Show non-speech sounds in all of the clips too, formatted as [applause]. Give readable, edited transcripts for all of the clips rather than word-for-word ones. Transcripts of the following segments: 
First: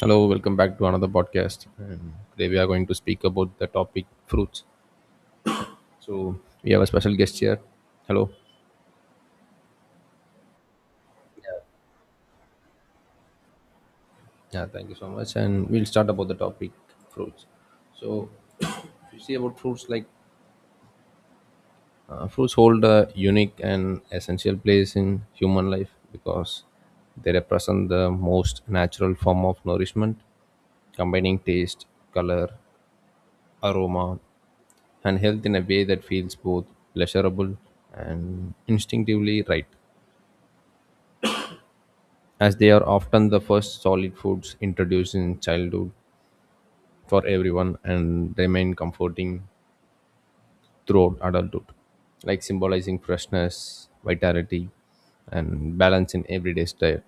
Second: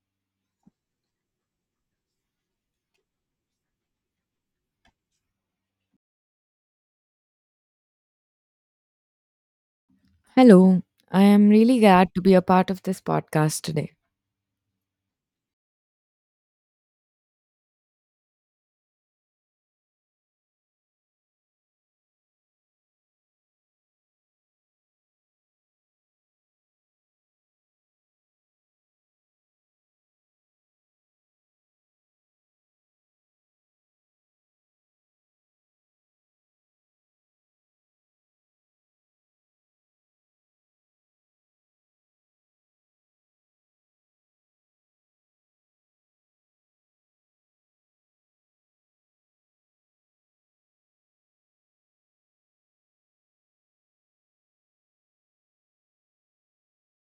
Hello, welcome back to another podcast. And today we are going to speak about the topic fruits. So we have a special guest here. Hello. Hello, I am really glad to be a part of this podcast today. Yeah, thank you so much. And we'll start about the topic fruits. So if you see about fruits, like fruits hold a unique and essential place in human life because they represent the most natural form of nourishment, combining taste, color, aroma, and health in a way that feels both pleasurable and instinctively right, as they are often the first solid foods introduced in childhood for everyone and remain comforting throughout adulthood, like symbolizing freshness, vitality, and balance in everyday diet.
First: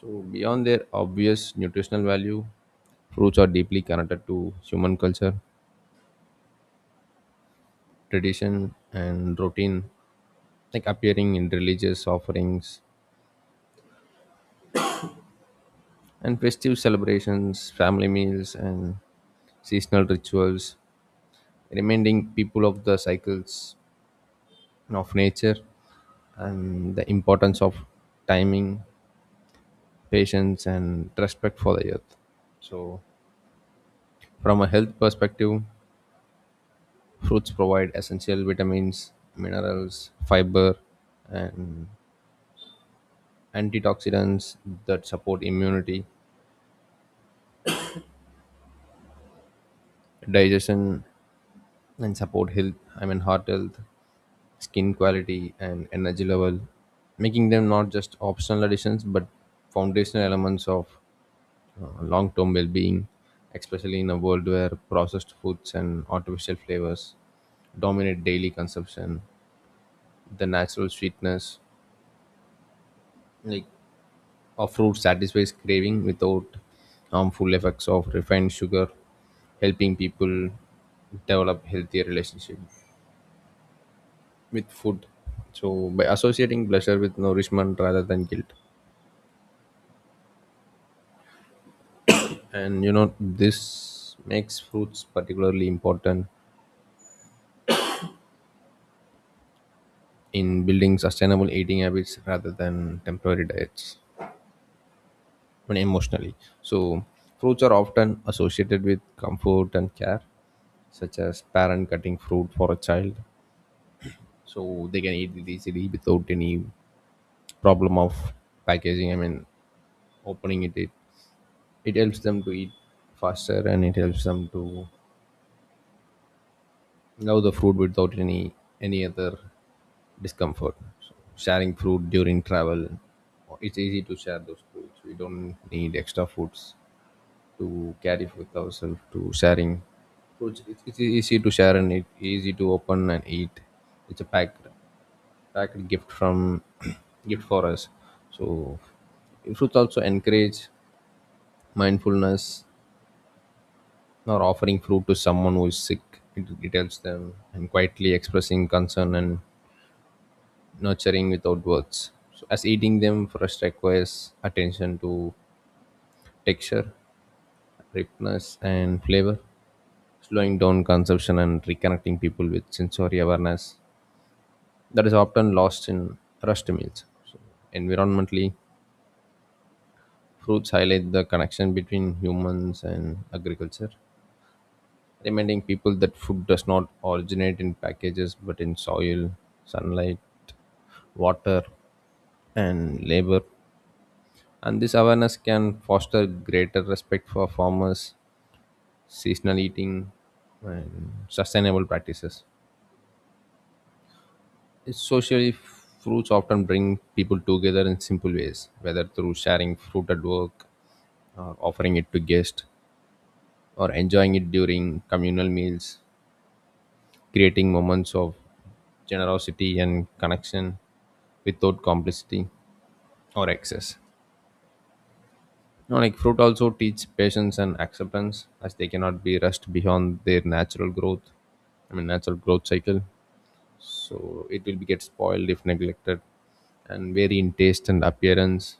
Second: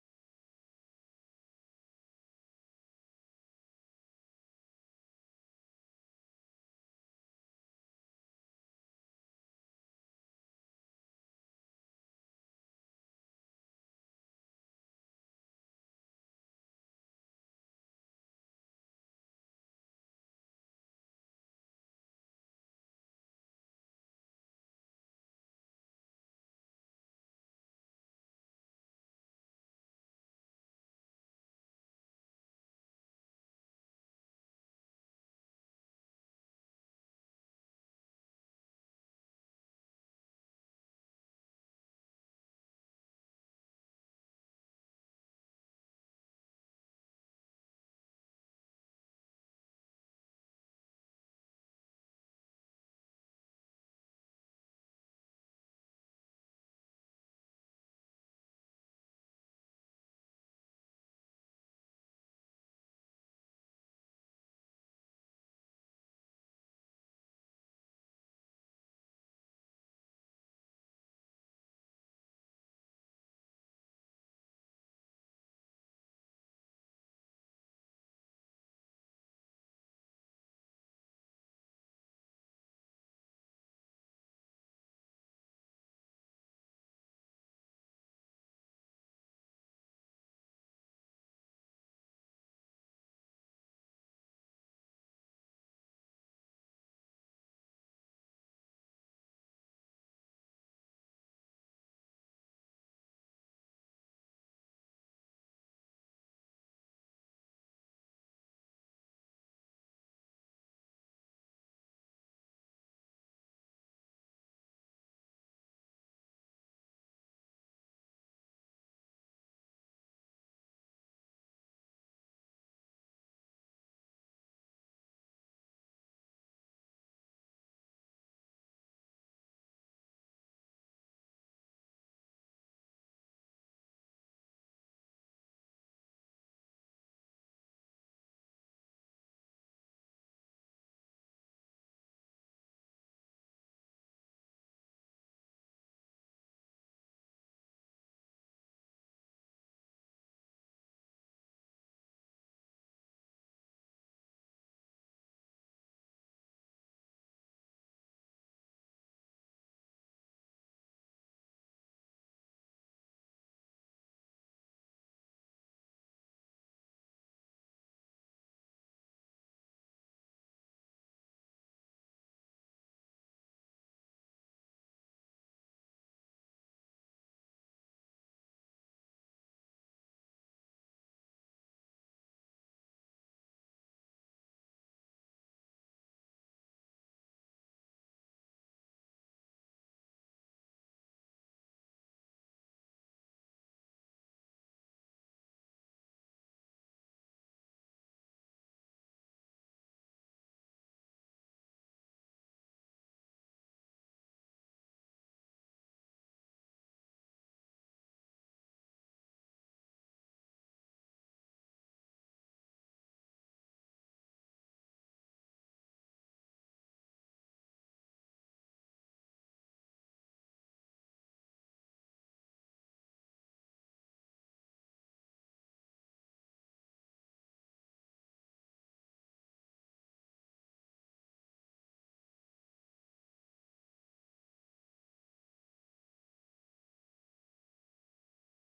So, beyond their obvious nutritional value, fruits are deeply connected to human culture, tradition, and routine, like appearing in religious offerings and festive celebrations, family meals, and seasonal rituals, reminding people of the cycles of nature and the importance of timing, patience, and respect for the earth. So, from a health perspective, fruits provide essential vitamins, minerals, fiber, and antioxidants that support immunity, digestion, and support health. I mean, heart health, skin quality, and energy level, making them not just optional additions but foundational elements of long term well being, especially in a world where processed foods and artificial flavors dominate daily consumption. The natural sweetness, like, of fruit satisfies craving without harmful effects of refined sugar, helping people develop healthier relationship with food. So by associating pleasure with nourishment rather than guilt, and this makes fruits particularly important in building sustainable eating habits rather than temporary diets. I mean, emotionally. So, fruits are often associated with comfort and care, such as parent cutting fruit for a child. So, they can eat it easily without any problem of packaging. I mean, opening it. It helps them to eat faster, and it helps them to love the food without any other discomfort. So sharing fruit during travel, it's easy to share those foods. We don't need extra foods to carry with ourselves. To sharing fruits, easy to share, and it easy to open and eat. It's a packed gift from [clears throat] gift for us. So fruits also encourage mindfulness, or offering fruit to someone who is sick. It helps them and quietly expressing concern and nurturing without words. So as eating them fresh requires attention to texture, ripeness, and flavor, slowing down consumption and reconnecting people with sensory awareness that is often lost in rushed meals. So environmentally, fruits highlight the connection between humans and agriculture, reminding people that food does not originate in packages but in soil, sunlight, water, and labor, and this awareness can foster greater respect for farmers, seasonal eating, and sustainable practices. It's socially, fruits often bring people together in simple ways, whether through sharing fruit at work, or offering it to guests, or enjoying it during communal meals, creating moments of generosity and connection without complicity or excess. You know, like fruit also teach patience and acceptance as they cannot be rushed beyond their natural growth. I mean natural growth cycle. So it will be get spoiled if neglected and vary in taste and appearance,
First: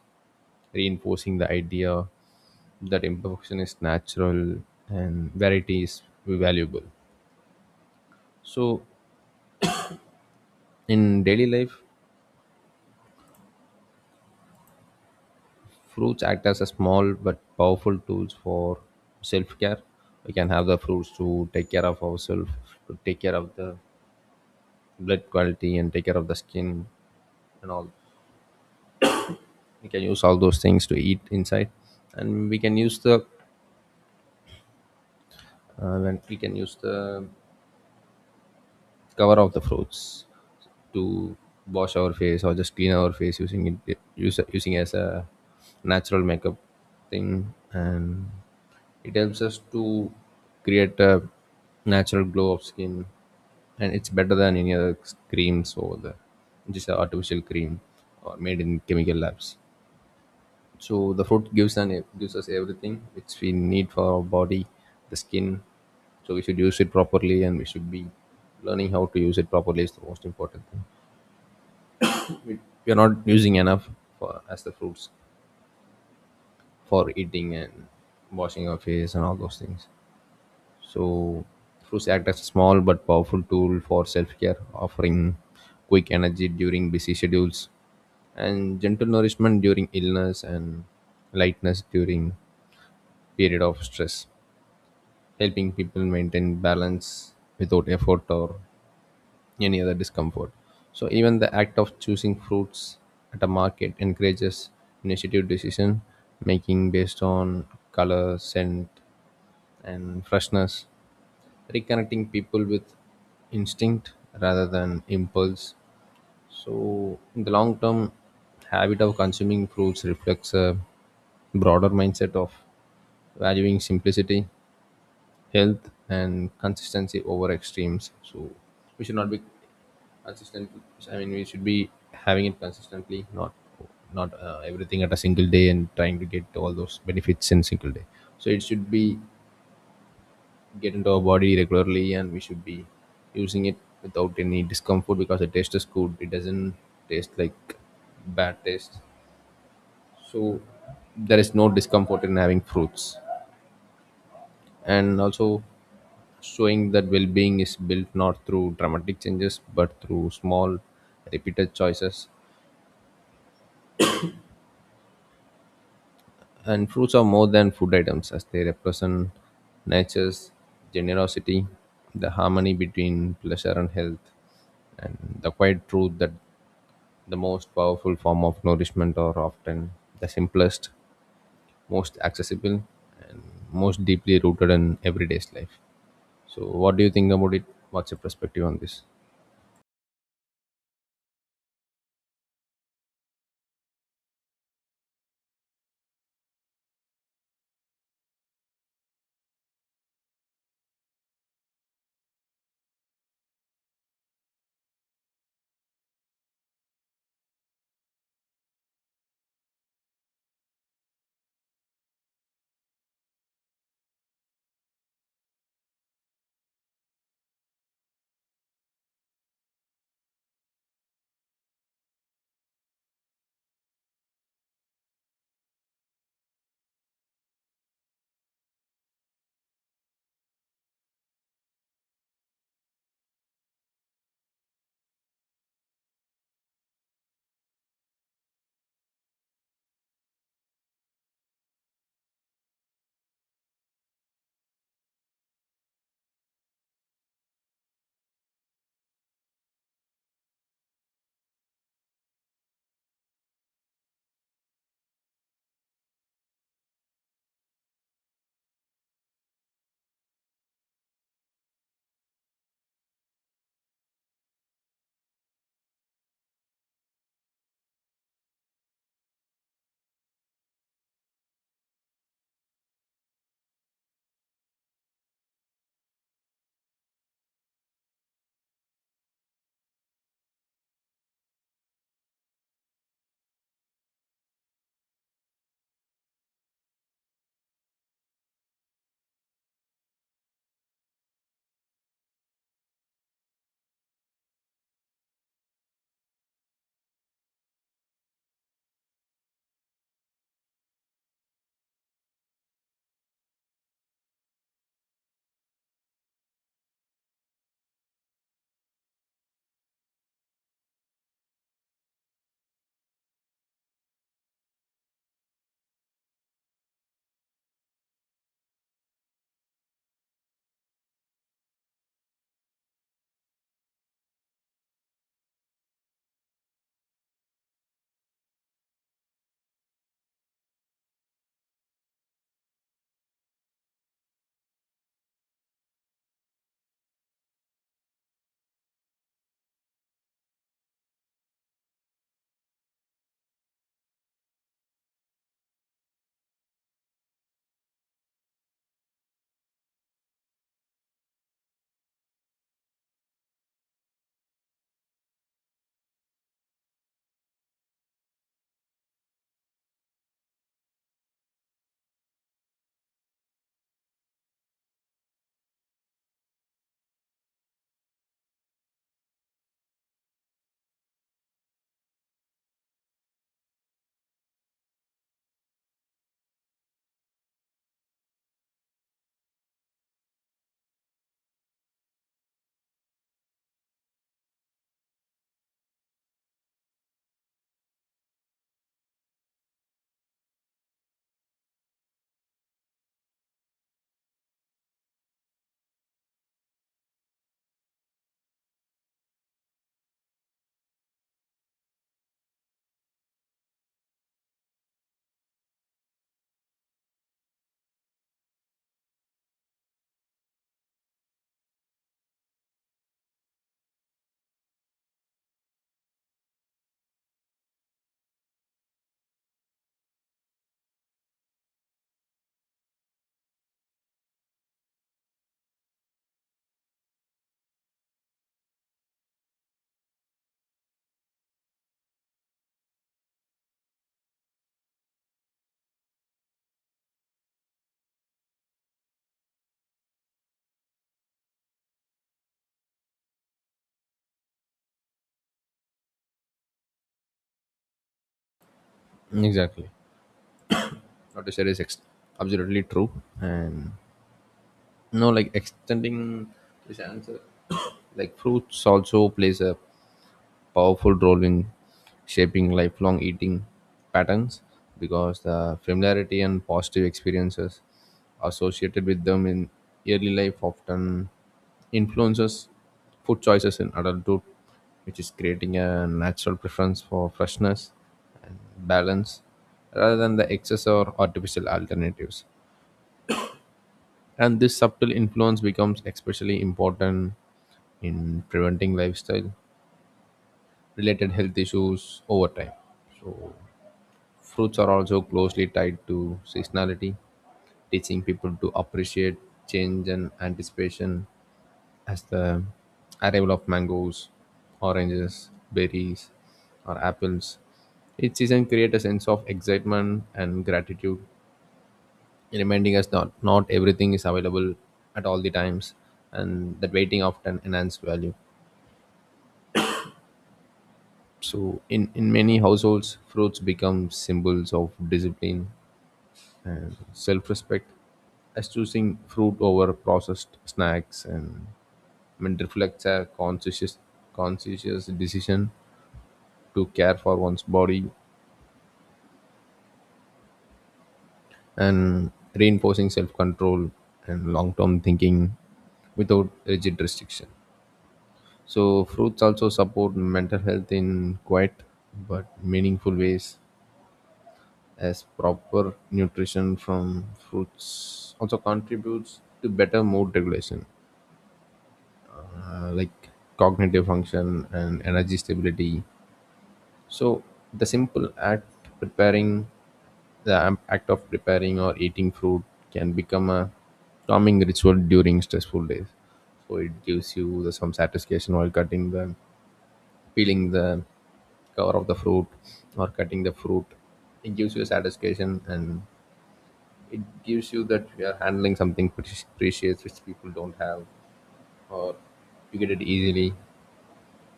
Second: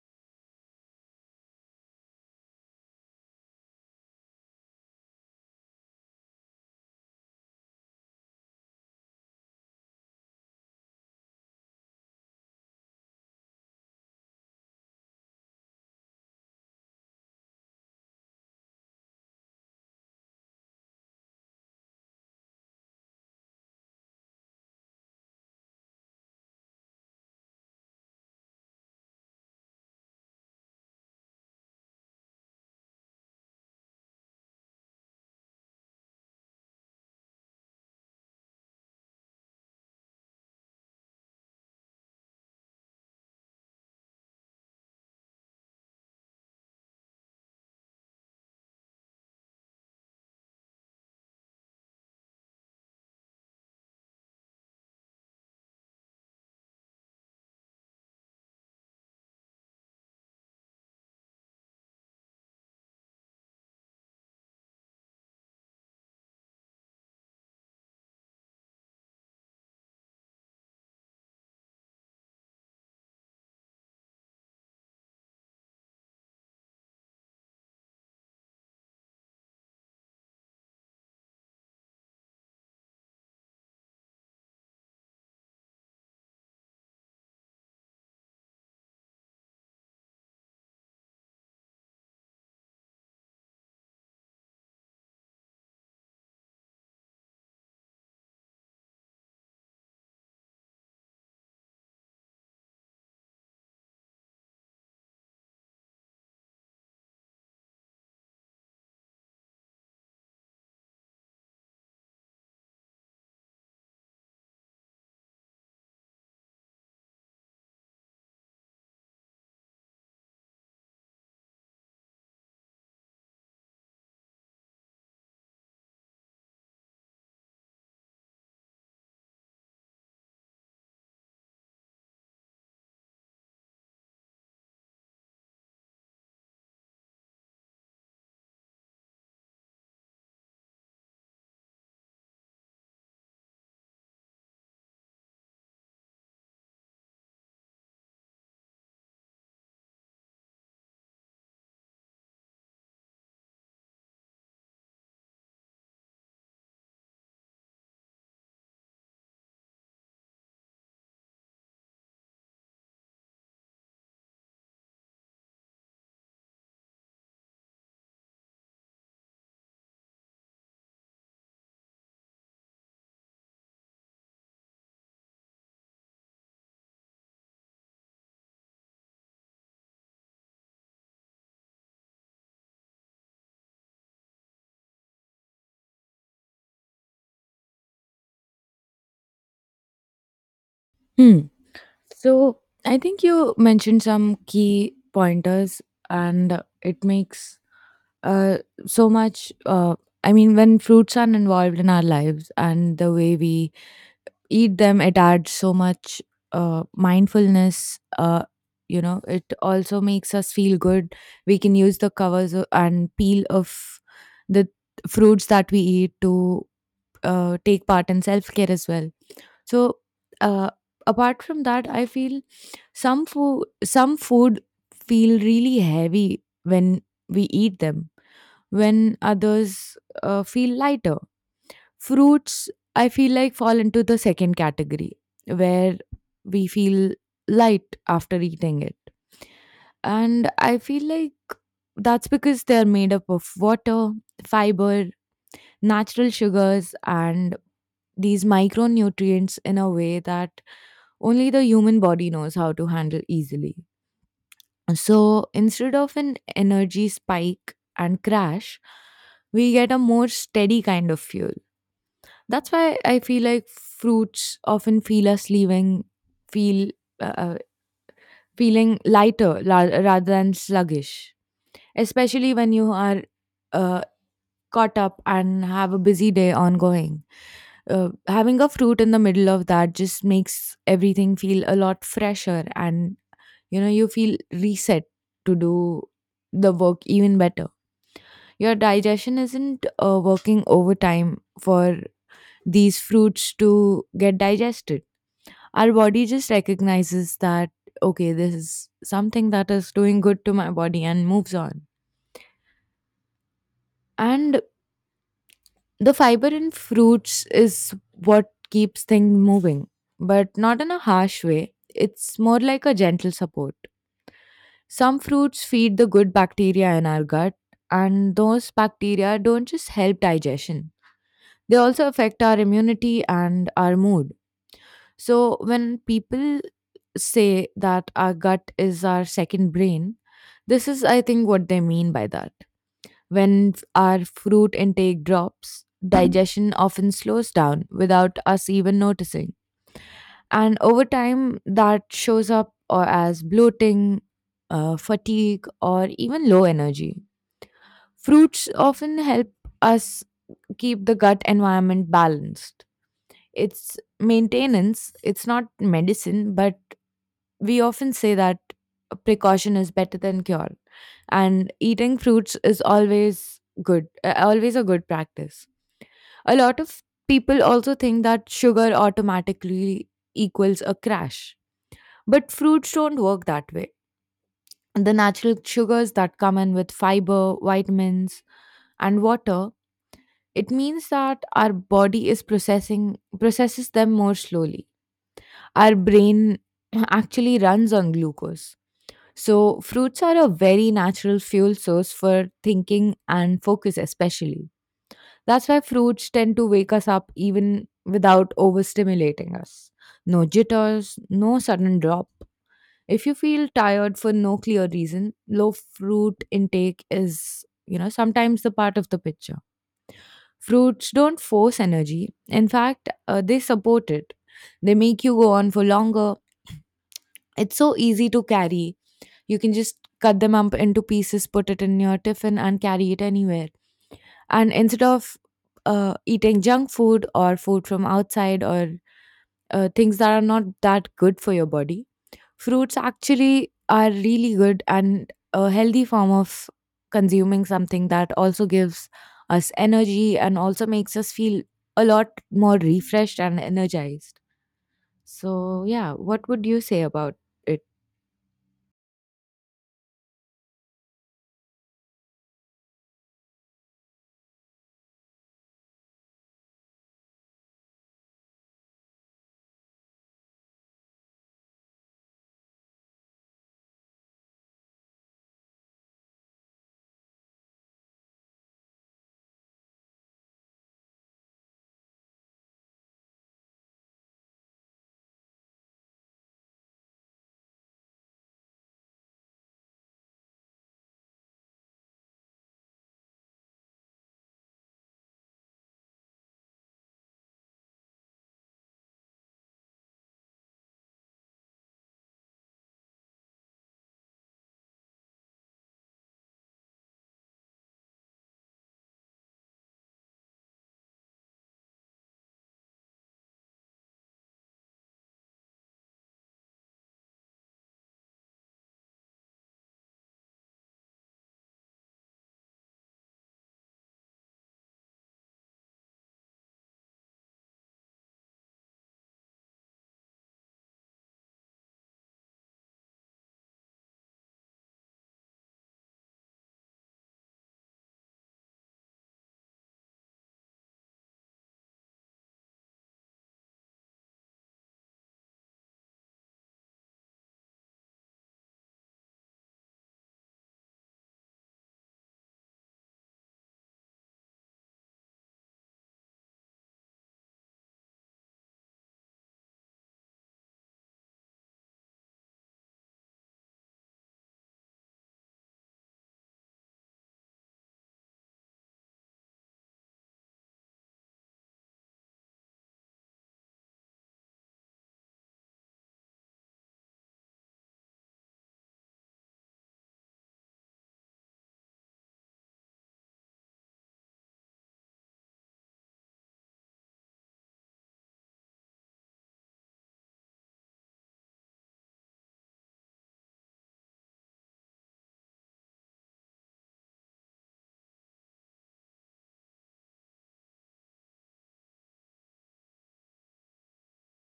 reinforcing the idea that imperfection is natural and variety is valuable. So in daily life, fruits act as a small but powerful tools for self-care. We can have the fruits to take care of ourselves, to take care of the blood quality and take care of the skin and all. We can use all those things to eat inside, and we can use the, when we can use the cover of the fruits to wash our face or just clean our face using it, using as a natural makeup thing. And it helps us to create a natural glow of skin, and it's better than any other creams over there, which is an artificial cream or made in chemical labs. So the fruit gives an gives us everything which we need for our body, the skin. So we should use it properly, and we should be learning how to use it properly is the most important thing. We, we are not using enough for as the fruits for eating and washing our face and all those things. So fruits act as a small but powerful tool for self care, offering quick energy during busy schedules and gentle nourishment during illness and lightness during period of stress, helping people maintain balance without effort or any other discomfort. So even the act of choosing fruits at a market encourages initiative decision making based on color, scent, and freshness, reconnecting people with instinct rather than impulse. So in the long term, habit of consuming fruits reflects a broader mindset of valuing simplicity, health, and consistency over extremes. So we should not be consistent. I mean, we should be having it consistently, not everything at a single day and trying to get all those benefits in single day. So it should be get into our body regularly, and we should be using it without any discomfort because the taste is good. It doesn't taste like bad taste. So there is no discomfort in having fruits, and also showing that well being is built not through dramatic changes but through small, repeated choices. And fruits are more than food items as they represent nature's generosity, the harmony between pleasure and health, and the quiet truth that the most powerful form of nourishment are often the simplest, most accessible, and most deeply rooted in everyday's life. So, what do you think about it? What's your perspective on this? Hmm. So, I think you mentioned some key pointers, and it makes uh, so much. I mean, when fruits are involved in our lives and the way we eat them, it adds so much mindfulness. It also makes us feel good. We can use the covers and peel of the fruits that we eat to take part in self-care as well. So uh, apart from that, I feel some food feel really heavy when we eat them, when others feel lighter. Fruits, I feel like, fall into the second category, where we feel light after eating it. And I feel like that's because they're made up of water, fiber, natural sugars, and these micronutrients in a way that only the human body knows how to handle easily. So instead of an energy spike and crash, we get a more steady kind of fuel. That's why I feel like fruits often feel us leaving, feel uh, uh, rather than sluggish, especially when you are uh, caught up and have a busy day ongoing. Having a fruit in the middle of that just makes everything feel a lot fresher and you know you feel reset to do the work even better. Your digestion isn't working overtime for these fruits to get digested. Our body just recognizes that, okay, this is something that is doing good to my body and moves on. And the fiber in fruits is what keeps things moving, but not in a harsh way. It's more like a gentle support. Some fruits feed the good bacteria in our gut, and those bacteria don't just help digestion, they also affect our immunity and our mood. So, when people say that our gut is our second brain, this is, I think, what they mean by that. When our fruit intake drops, digestion often slows down without us even noticing. And over time, that shows up or as bloating, fatigue, or even low energy. Fruits often help us keep the gut environment balanced. It's maintenance, it's not medicine, but we often say that precaution is better than cure, and eating fruits is always good, always a good practice. A lot of people also think that sugar automatically equals a crash, but fruits don't work that way. The natural sugars that come in with fiber, vitamins, and water, it means that our body is processing processes them more slowly. Our brain [clears throat] actually runs on glucose. So fruits are a very natural fuel source for thinking and focus especially. That's why fruits tend to wake us up even without overstimulating us. No jitters, no sudden drop. If you feel tired for no clear reason, low fruit intake is, you know, sometimes the part of the picture. Fruits don't force energy. In fact, they support it. They make you go on for longer. It's so easy to carry. You can just cut them up into pieces, put it in your tiffin, and carry it anywhere. And instead of eating junk food or food from outside or things that are not that good for your body, fruits actually are really good and a healthy form of consuming something that also gives us energy and also makes us feel a lot more refreshed and energized. So, yeah, what would you say about it? Exactly. What you said is absolutely true, and no, like extending this answer, [coughs] like fruits also plays a powerful role in shaping lifelong eating patterns because the familiarity and positive experiences associated with them in early life often influences food choices in adulthood, which is creating a natural preference for freshness and balance rather than the excess or artificial alternatives. And this subtle influence becomes especially important in preventing lifestyle related health issues over time. Fruits are also closely tied to seasonality, teaching people to appreciate change and anticipation as the arrival of mangoes, oranges, berries, or apples. Each season creates a sense of excitement and gratitude, reminding us that not everything is available at all the times and that waiting often enhances value. So, in many households, fruits become symbols of discipline and self respect, as choosing fruit over processed snacks and, I mean, reflects a conscious decision to care for one's body and reinforcing self control and long term thinking without rigid restriction. So, fruits also support mental health in quiet but meaningful ways as proper nutrition from fruits also contributes to better mood regulation, like cognitive function and energy stability. So the simple act preparing, act of preparing or eating fruit can become a calming ritual during stressful days. So it gives you the some satisfaction while cutting the, peeling the cover of the fruit or cutting the fruit. It gives you satisfaction. And it gives you that you are handling something pretty precious which people don't have, or you get it easily.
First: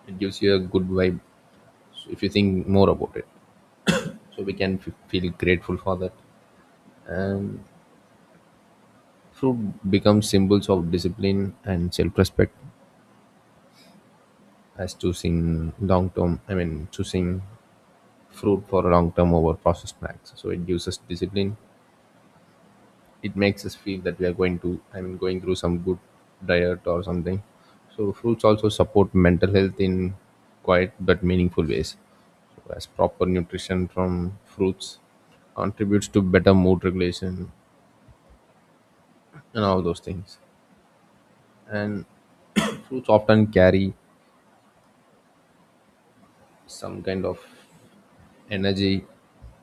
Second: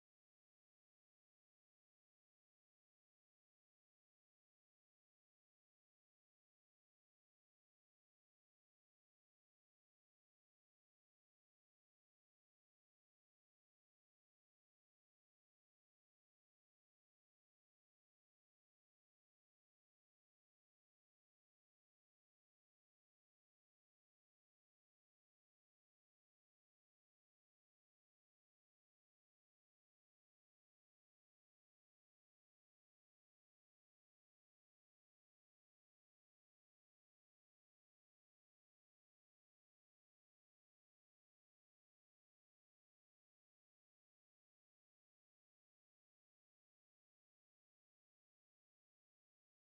It gives you a good vibe, so if you think more about it. So we can feel grateful for that. And fruit becomes symbols of discipline and self-respect as choosing long term. I mean, choosing fruit for long term over processed snacks. So it gives us discipline. It makes us feel that we are going to, I mean, going through some good diet or something. So fruits also support mental health in quiet but meaningful ways, so as proper nutrition from fruits contributes to better mood regulation and all those things. And fruits often carry some kind of energy.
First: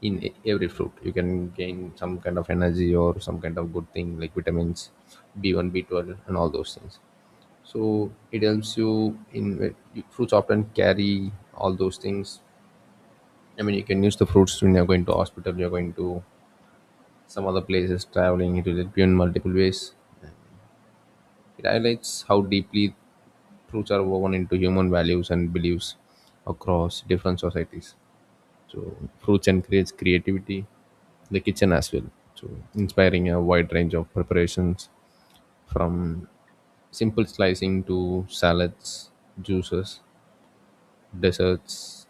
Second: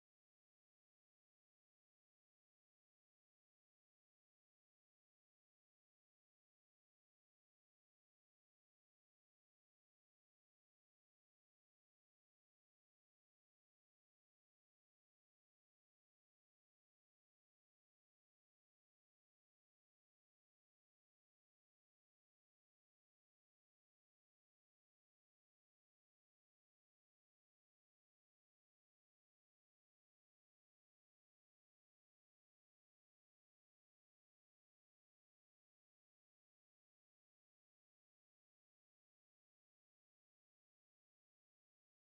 In every fruit you can gain some kind of energy or some kind of good thing like vitamins B1 B12 and all those things. So it helps you in when you- Fruits often carry all those things. I mean, you can use the fruits when you're going to hospital, you're going to some other places, traveling. It will help you in multiple ways. It highlights how deeply fruits are woven into human values and beliefs across different societies. So fruits encourage creativity in the kitchen as well. So inspiring a wide range of preparations from simple slicing to salads, juices, desserts,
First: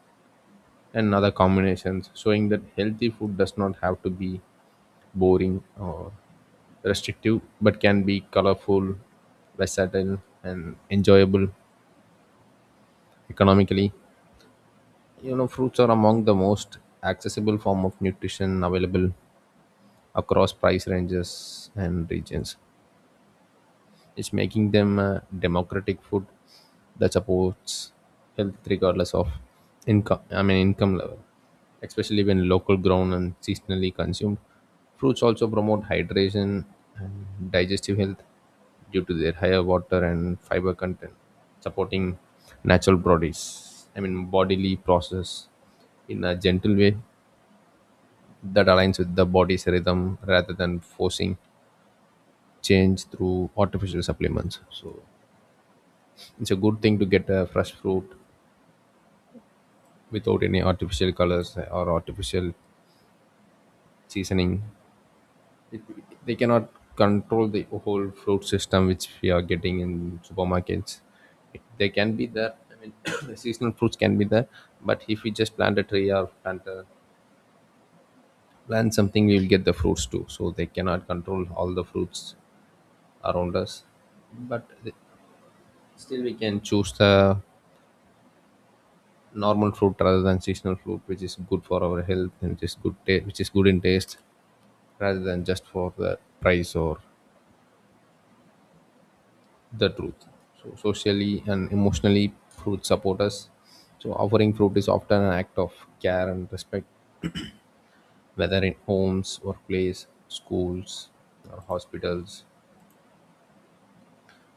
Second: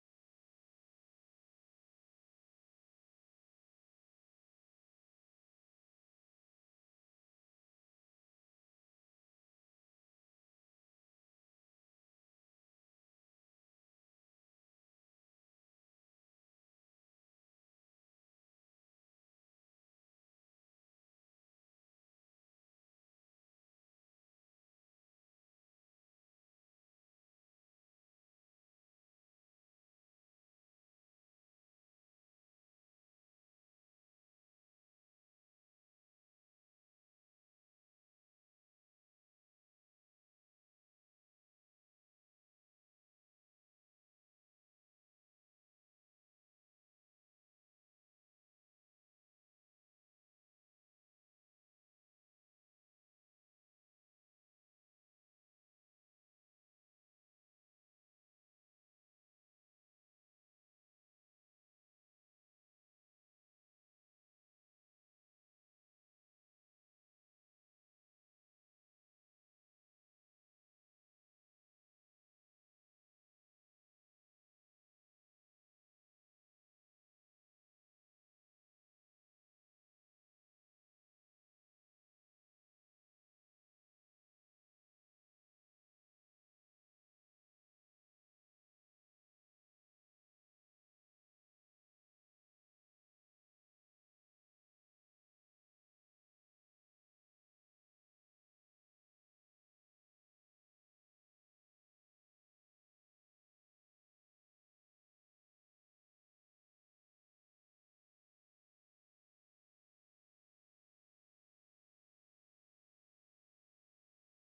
and other combinations, showing that healthy food does not have to be boring or restrictive, but can be colorful, versatile, and enjoyable. Economically, you know, fruits are among the most accessible form of nutrition available across price ranges and regions. It's making them a democratic food that supports health regardless of income. I mean income level, especially when local grown and seasonally consumed. Fruits also promote hydration and digestive health due to their higher water and fiber content, supporting natural bodies. I mean bodily process in a gentle way that aligns with the body's rhythm rather than forcing change through artificial supplements. So it's a good thing to get a fresh fruit without any artificial colors or artificial seasoning. They cannot control the whole fruit system which we are getting in supermarkets. They can be there, I mean, [coughs] [clears throat] the seasonal fruits can be there, but if we just plant a tree or plant a plant something, we will get the fruits too, so they cannot control all the fruits around us. But still we can choose the normal fruit rather than seasonal fruit which is good for our health and which is good in taste, rather than just for the price or the truth. So socially and emotionally, fruit support us. So offering fruit is often an act of care and respect, whether in homes, workplace, schools, or hospitals,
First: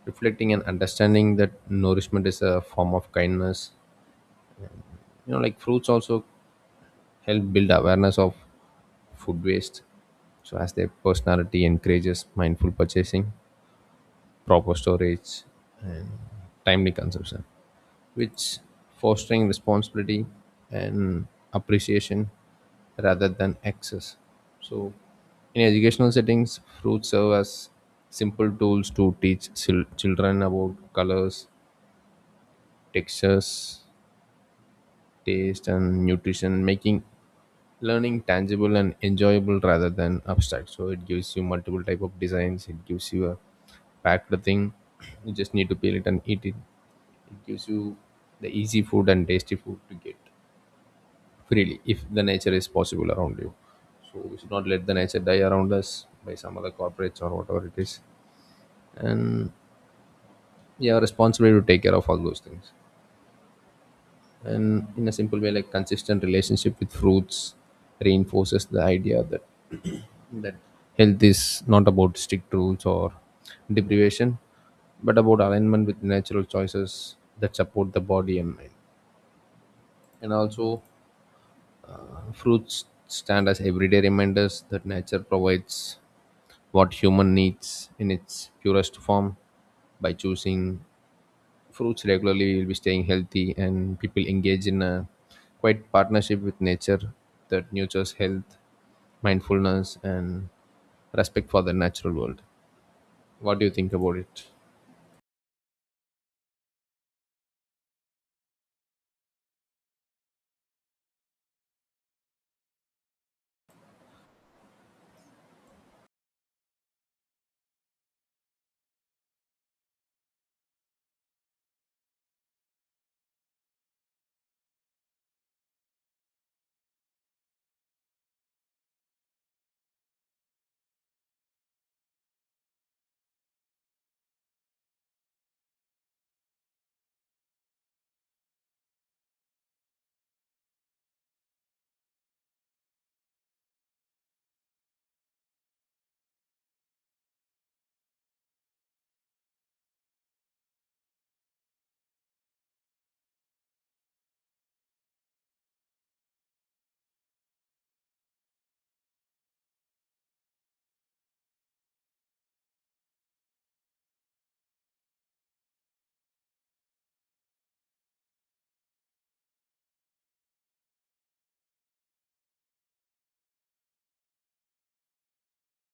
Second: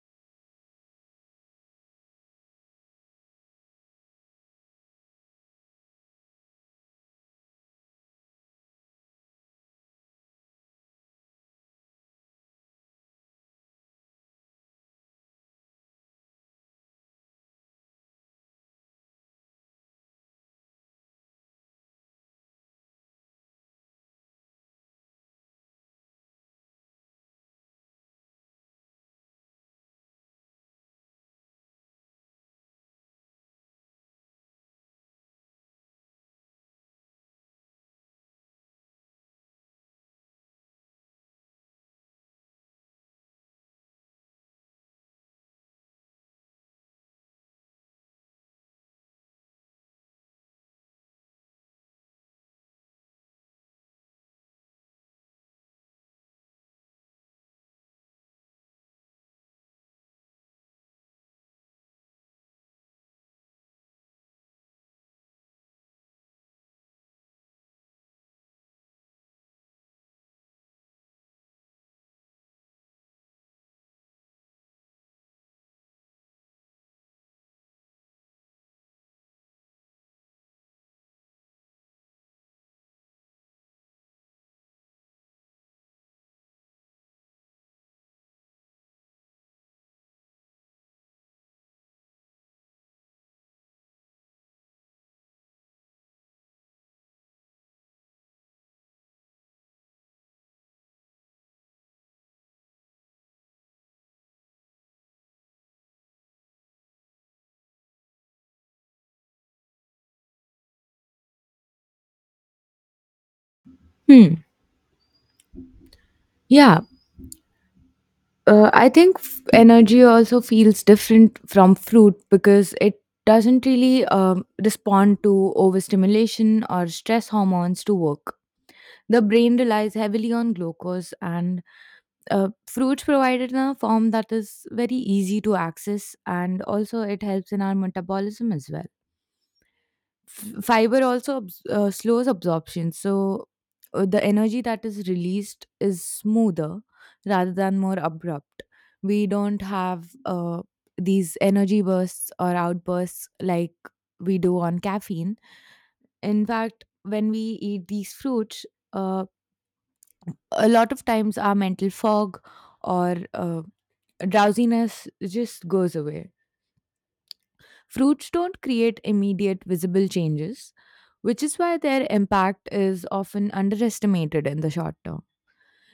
reflecting and understanding that nourishment is a form of kindness. You know, like fruits also help build awareness of food waste. So as their personality encourages mindful purchasing, proper storage, and timely consumption, which fostering responsibility and appreciation rather than excess. So, in educational settings, fruits serve as simple tools to teach children about colors, textures, taste and nutrition, making learning tangible and enjoyable rather than abstract. So it gives you multiple type of designs. It gives you a packed thing. [clears throat] You just need to peel it and eat it. It gives you the easy food and tasty food to get freely if the nature is possible around you. So we should not let the nature die around us by some other corporates or whatever it is. And we are responsible to take care of all those things. And in a simple way, like consistent relationship with fruits reinforces the idea that health is not about strict rules or deprivation but about alignment with natural choices that support the body and mind. And also fruits stand as everyday reminders that nature provides what human needs in its purest form. By choosing fruits regularly, you'll be staying healthy, and people engage in a quite partnership with nature that nurtures health, mindfulness, and respect for the natural world. What do you think about it? Hmm. Yeah. I think energy also feels different from fruit because it doesn't really respond to overstimulation or stress hormones to work. The brain relies heavily on glucose, and fruits provide it in a form that is very easy to access, and also it helps in our metabolism as well. Fiber also slows absorption, so the energy that is released is smoother rather than more abrupt. We don't have these energy bursts or outbursts like we do on caffeine. In fact, when we eat these fruits, uh, a lot of times our mental fog or drowsiness just goes away. Fruits don't create immediate visible changes, which is why their impact is often underestimated in the short term.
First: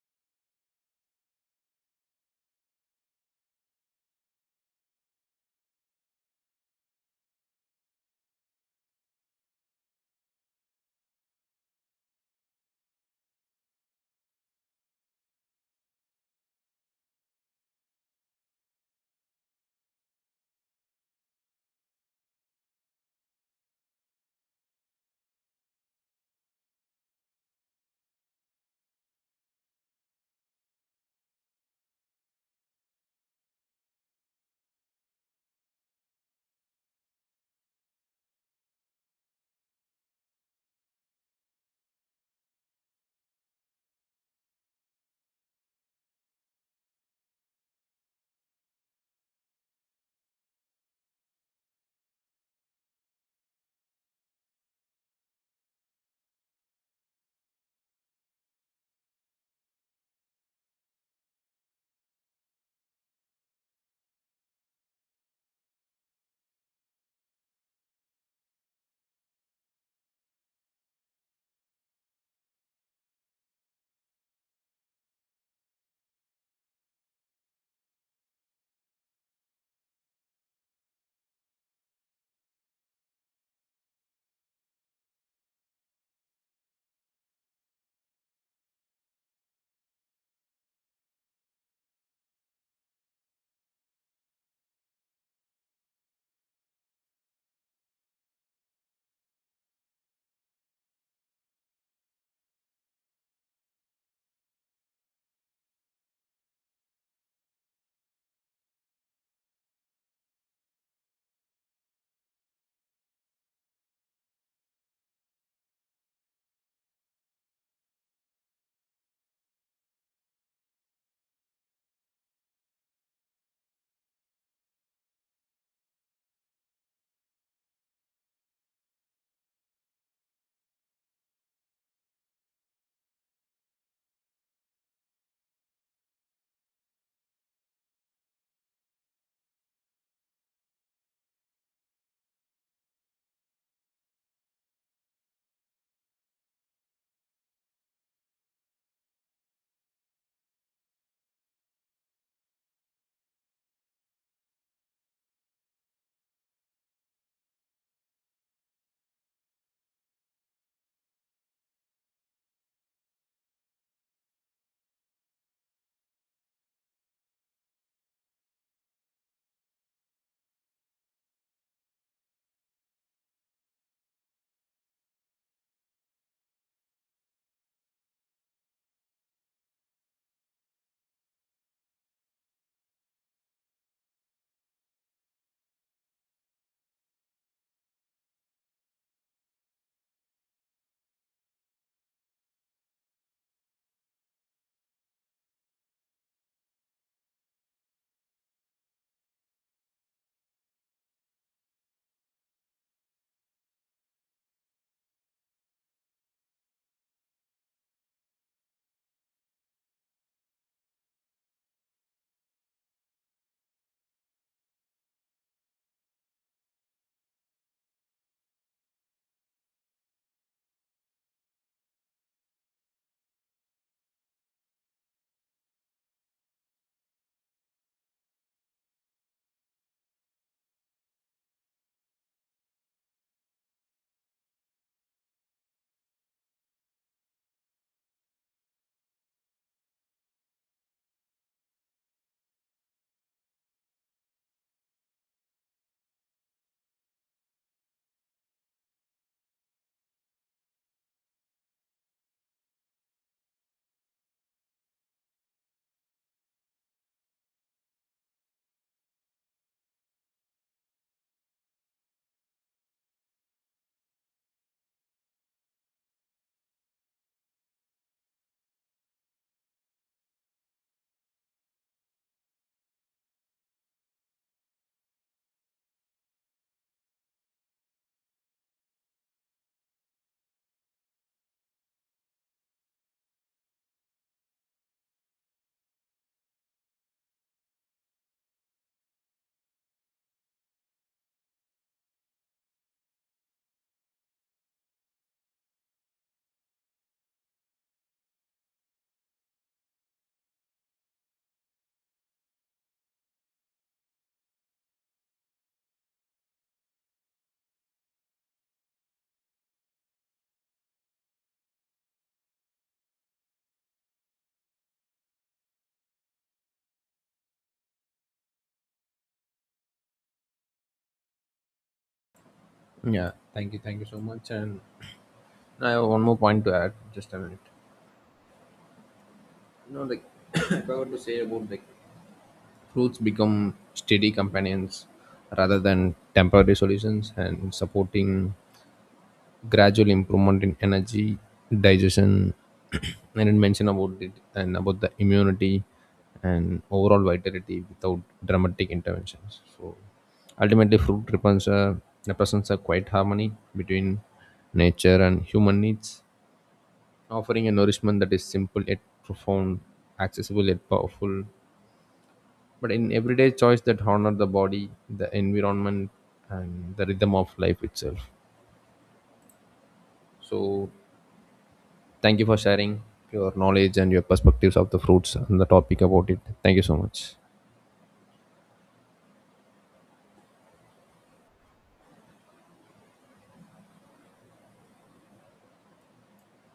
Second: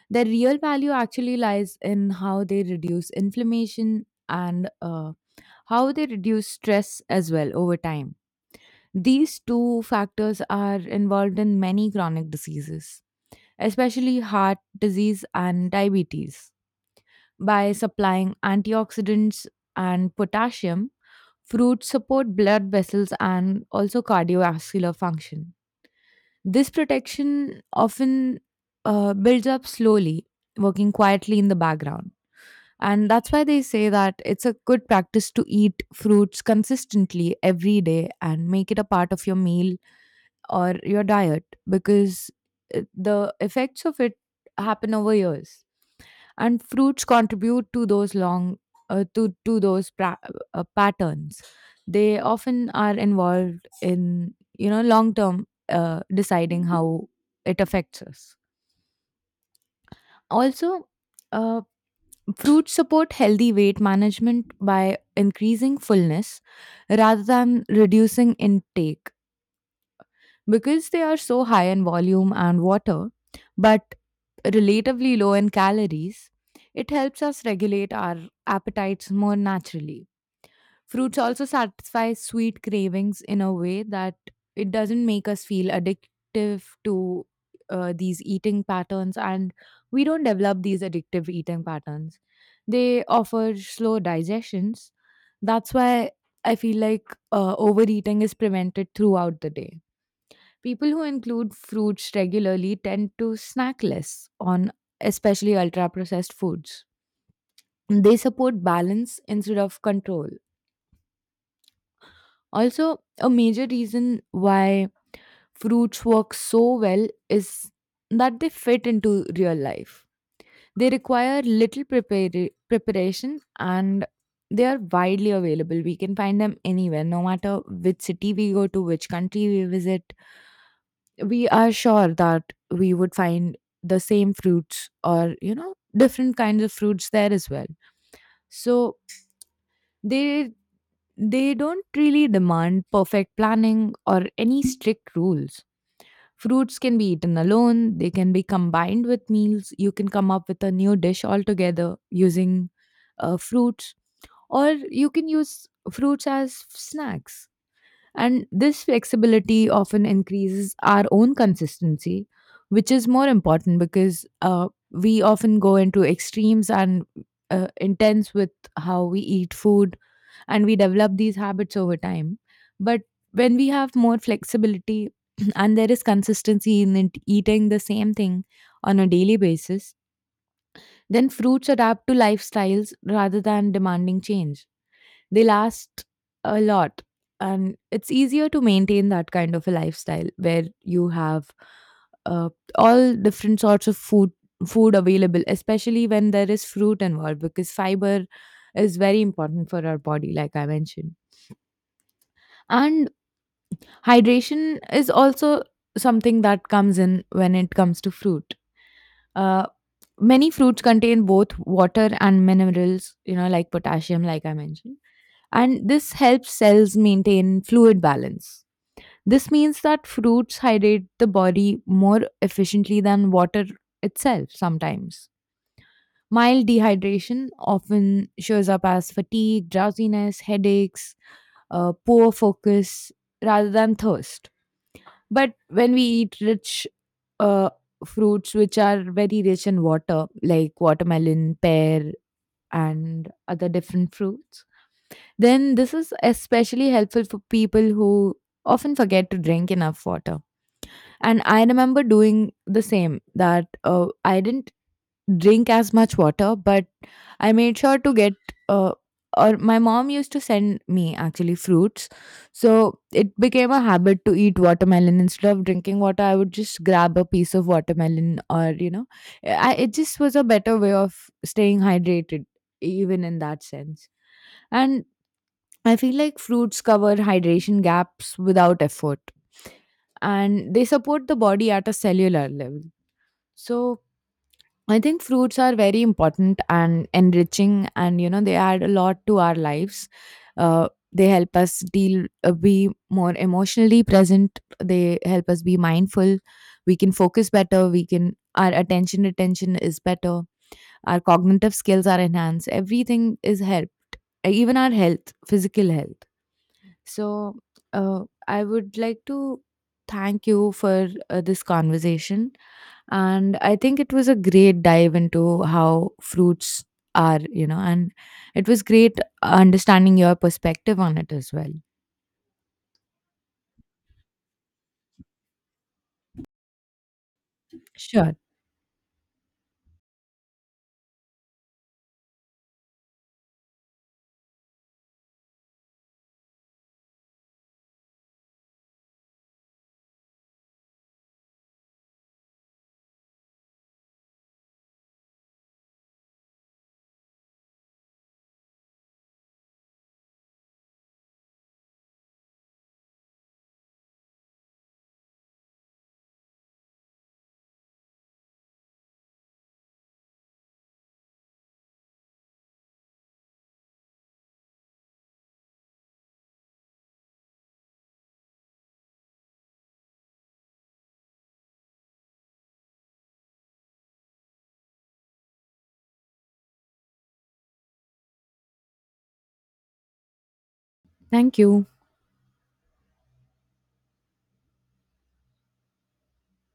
Their real value actually lies in how they reduce inflammation and how they reduce stress as well over time. These two factors are involved in many chronic diseases, especially heart disease and diabetes. By supplying antioxidants and potassium, fruits support blood vessels and also cardiovascular function. This protection often builds up slowly, working quietly in the background. And that's why they say that it's a good practice to eat fruits consistently every day and make it a part of your meal or your diet, because it, the effects of it happen over years, and fruits contribute to those long uh, to to those pra- patterns. They often are involved in, you know, long term, deciding how it affects us. Also, uh, fruits support healthy weight management by increasing fullness rather than reducing intake, because they are so high in volume and water, but relatively low in calories. It helps us regulate our appetites more naturally. Fruits also satisfy sweet cravings in a way that it doesn't make us feel addictive to these eating patterns, and we don't develop these addictive eating patterns. They offer slow digestions. That's why I feel like overeating is prevented throughout the day. People who include fruits regularly tend to snack less on especially ultra processed foods. They support balance instead of control. Also, a major reason why fruits work so well is that they fit into real life. They require little preparation, and they are widely available. We can find them anywhere, no matter which city we go to, which country we visit. We are sure that we would find the same fruits, or you know, different kinds of fruits there as well. So they they don't really demand perfect planning or any strict rules. Fruits can be eaten alone, they can be combined with meals, you can come up with a new dish altogether using fruits, or you can use fruits as snacks. And this flexibility often increases our own consistency, which is more important because we often go into extremes and intense with how we eat food, and we develop these habits over time. But when we have more flexibility [clears throat] and there is consistency in it, eating the same thing on a daily basis, then fruits adapt to lifestyles rather than demanding change. They last a lot. And it's easier to maintain that kind of a lifestyle where you have uh, all different sorts of food available, especially when there is fruit involved, because fiber is very important for our body, like I mentioned. And hydration is also something that comes in when it comes to fruit. Uh, Many fruits contain both water and minerals, you know, like potassium, like I mentioned, and this helps cells maintain fluid balance. This means that fruits hydrate the body more efficiently than water itself sometimes. Mild dehydration often shows up as fatigue, drowsiness, headaches, poor focus, rather than thirst. But when we eat rich uh, fruits, which are very rich in water, like watermelon, pear, and other different fruits, then this is especially helpful for people who often forget to drink enough water. And I remember doing the same, that I didn't drink as much water, but I made sure to get, uh, or my mom used to send me actually fruits. So it became a habit to eat watermelon. Instead of drinking water, I would just grab a piece of watermelon, or, you know, I, it just was a better way of staying hydrated, even in that sense. And I feel like fruits cover hydration gaps without effort, and they support the body at a cellular level. So I think fruits are very important and enriching, and you know, they add a lot to our lives. They help us deal, be more emotionally present, they help us be mindful. We can focus better, we can, our attention retention is better, our cognitive skills are enhanced, everything is helped, even our health, physical health. So, I would like to thank you for this conversation. And I think it was a great dive into how fruits are, you know, and it was great understanding your perspective on it as well. Yeah, thank you, thank you so much. And I have one more point to add, just a minute. Sure. You know, like [coughs] [clears throat] if I were to say about like fruits become steady companions rather than temporary solutions and supporting gradual improvement in energy, digestion, [clears throat] I didn't mention about it, and about the immunity and overall vitality without dramatic interventions. So ultimately fruit represents a quiet harmony between nature and human needs, offering a nourishment that is simple yet profound, accessible yet powerful, but in everyday choice that honor the body, the environment, and the rhythm of life itself. So thank you for sharing your knowledge and your perspectives of the fruits and the topic about it. Thank you so much. Thank you.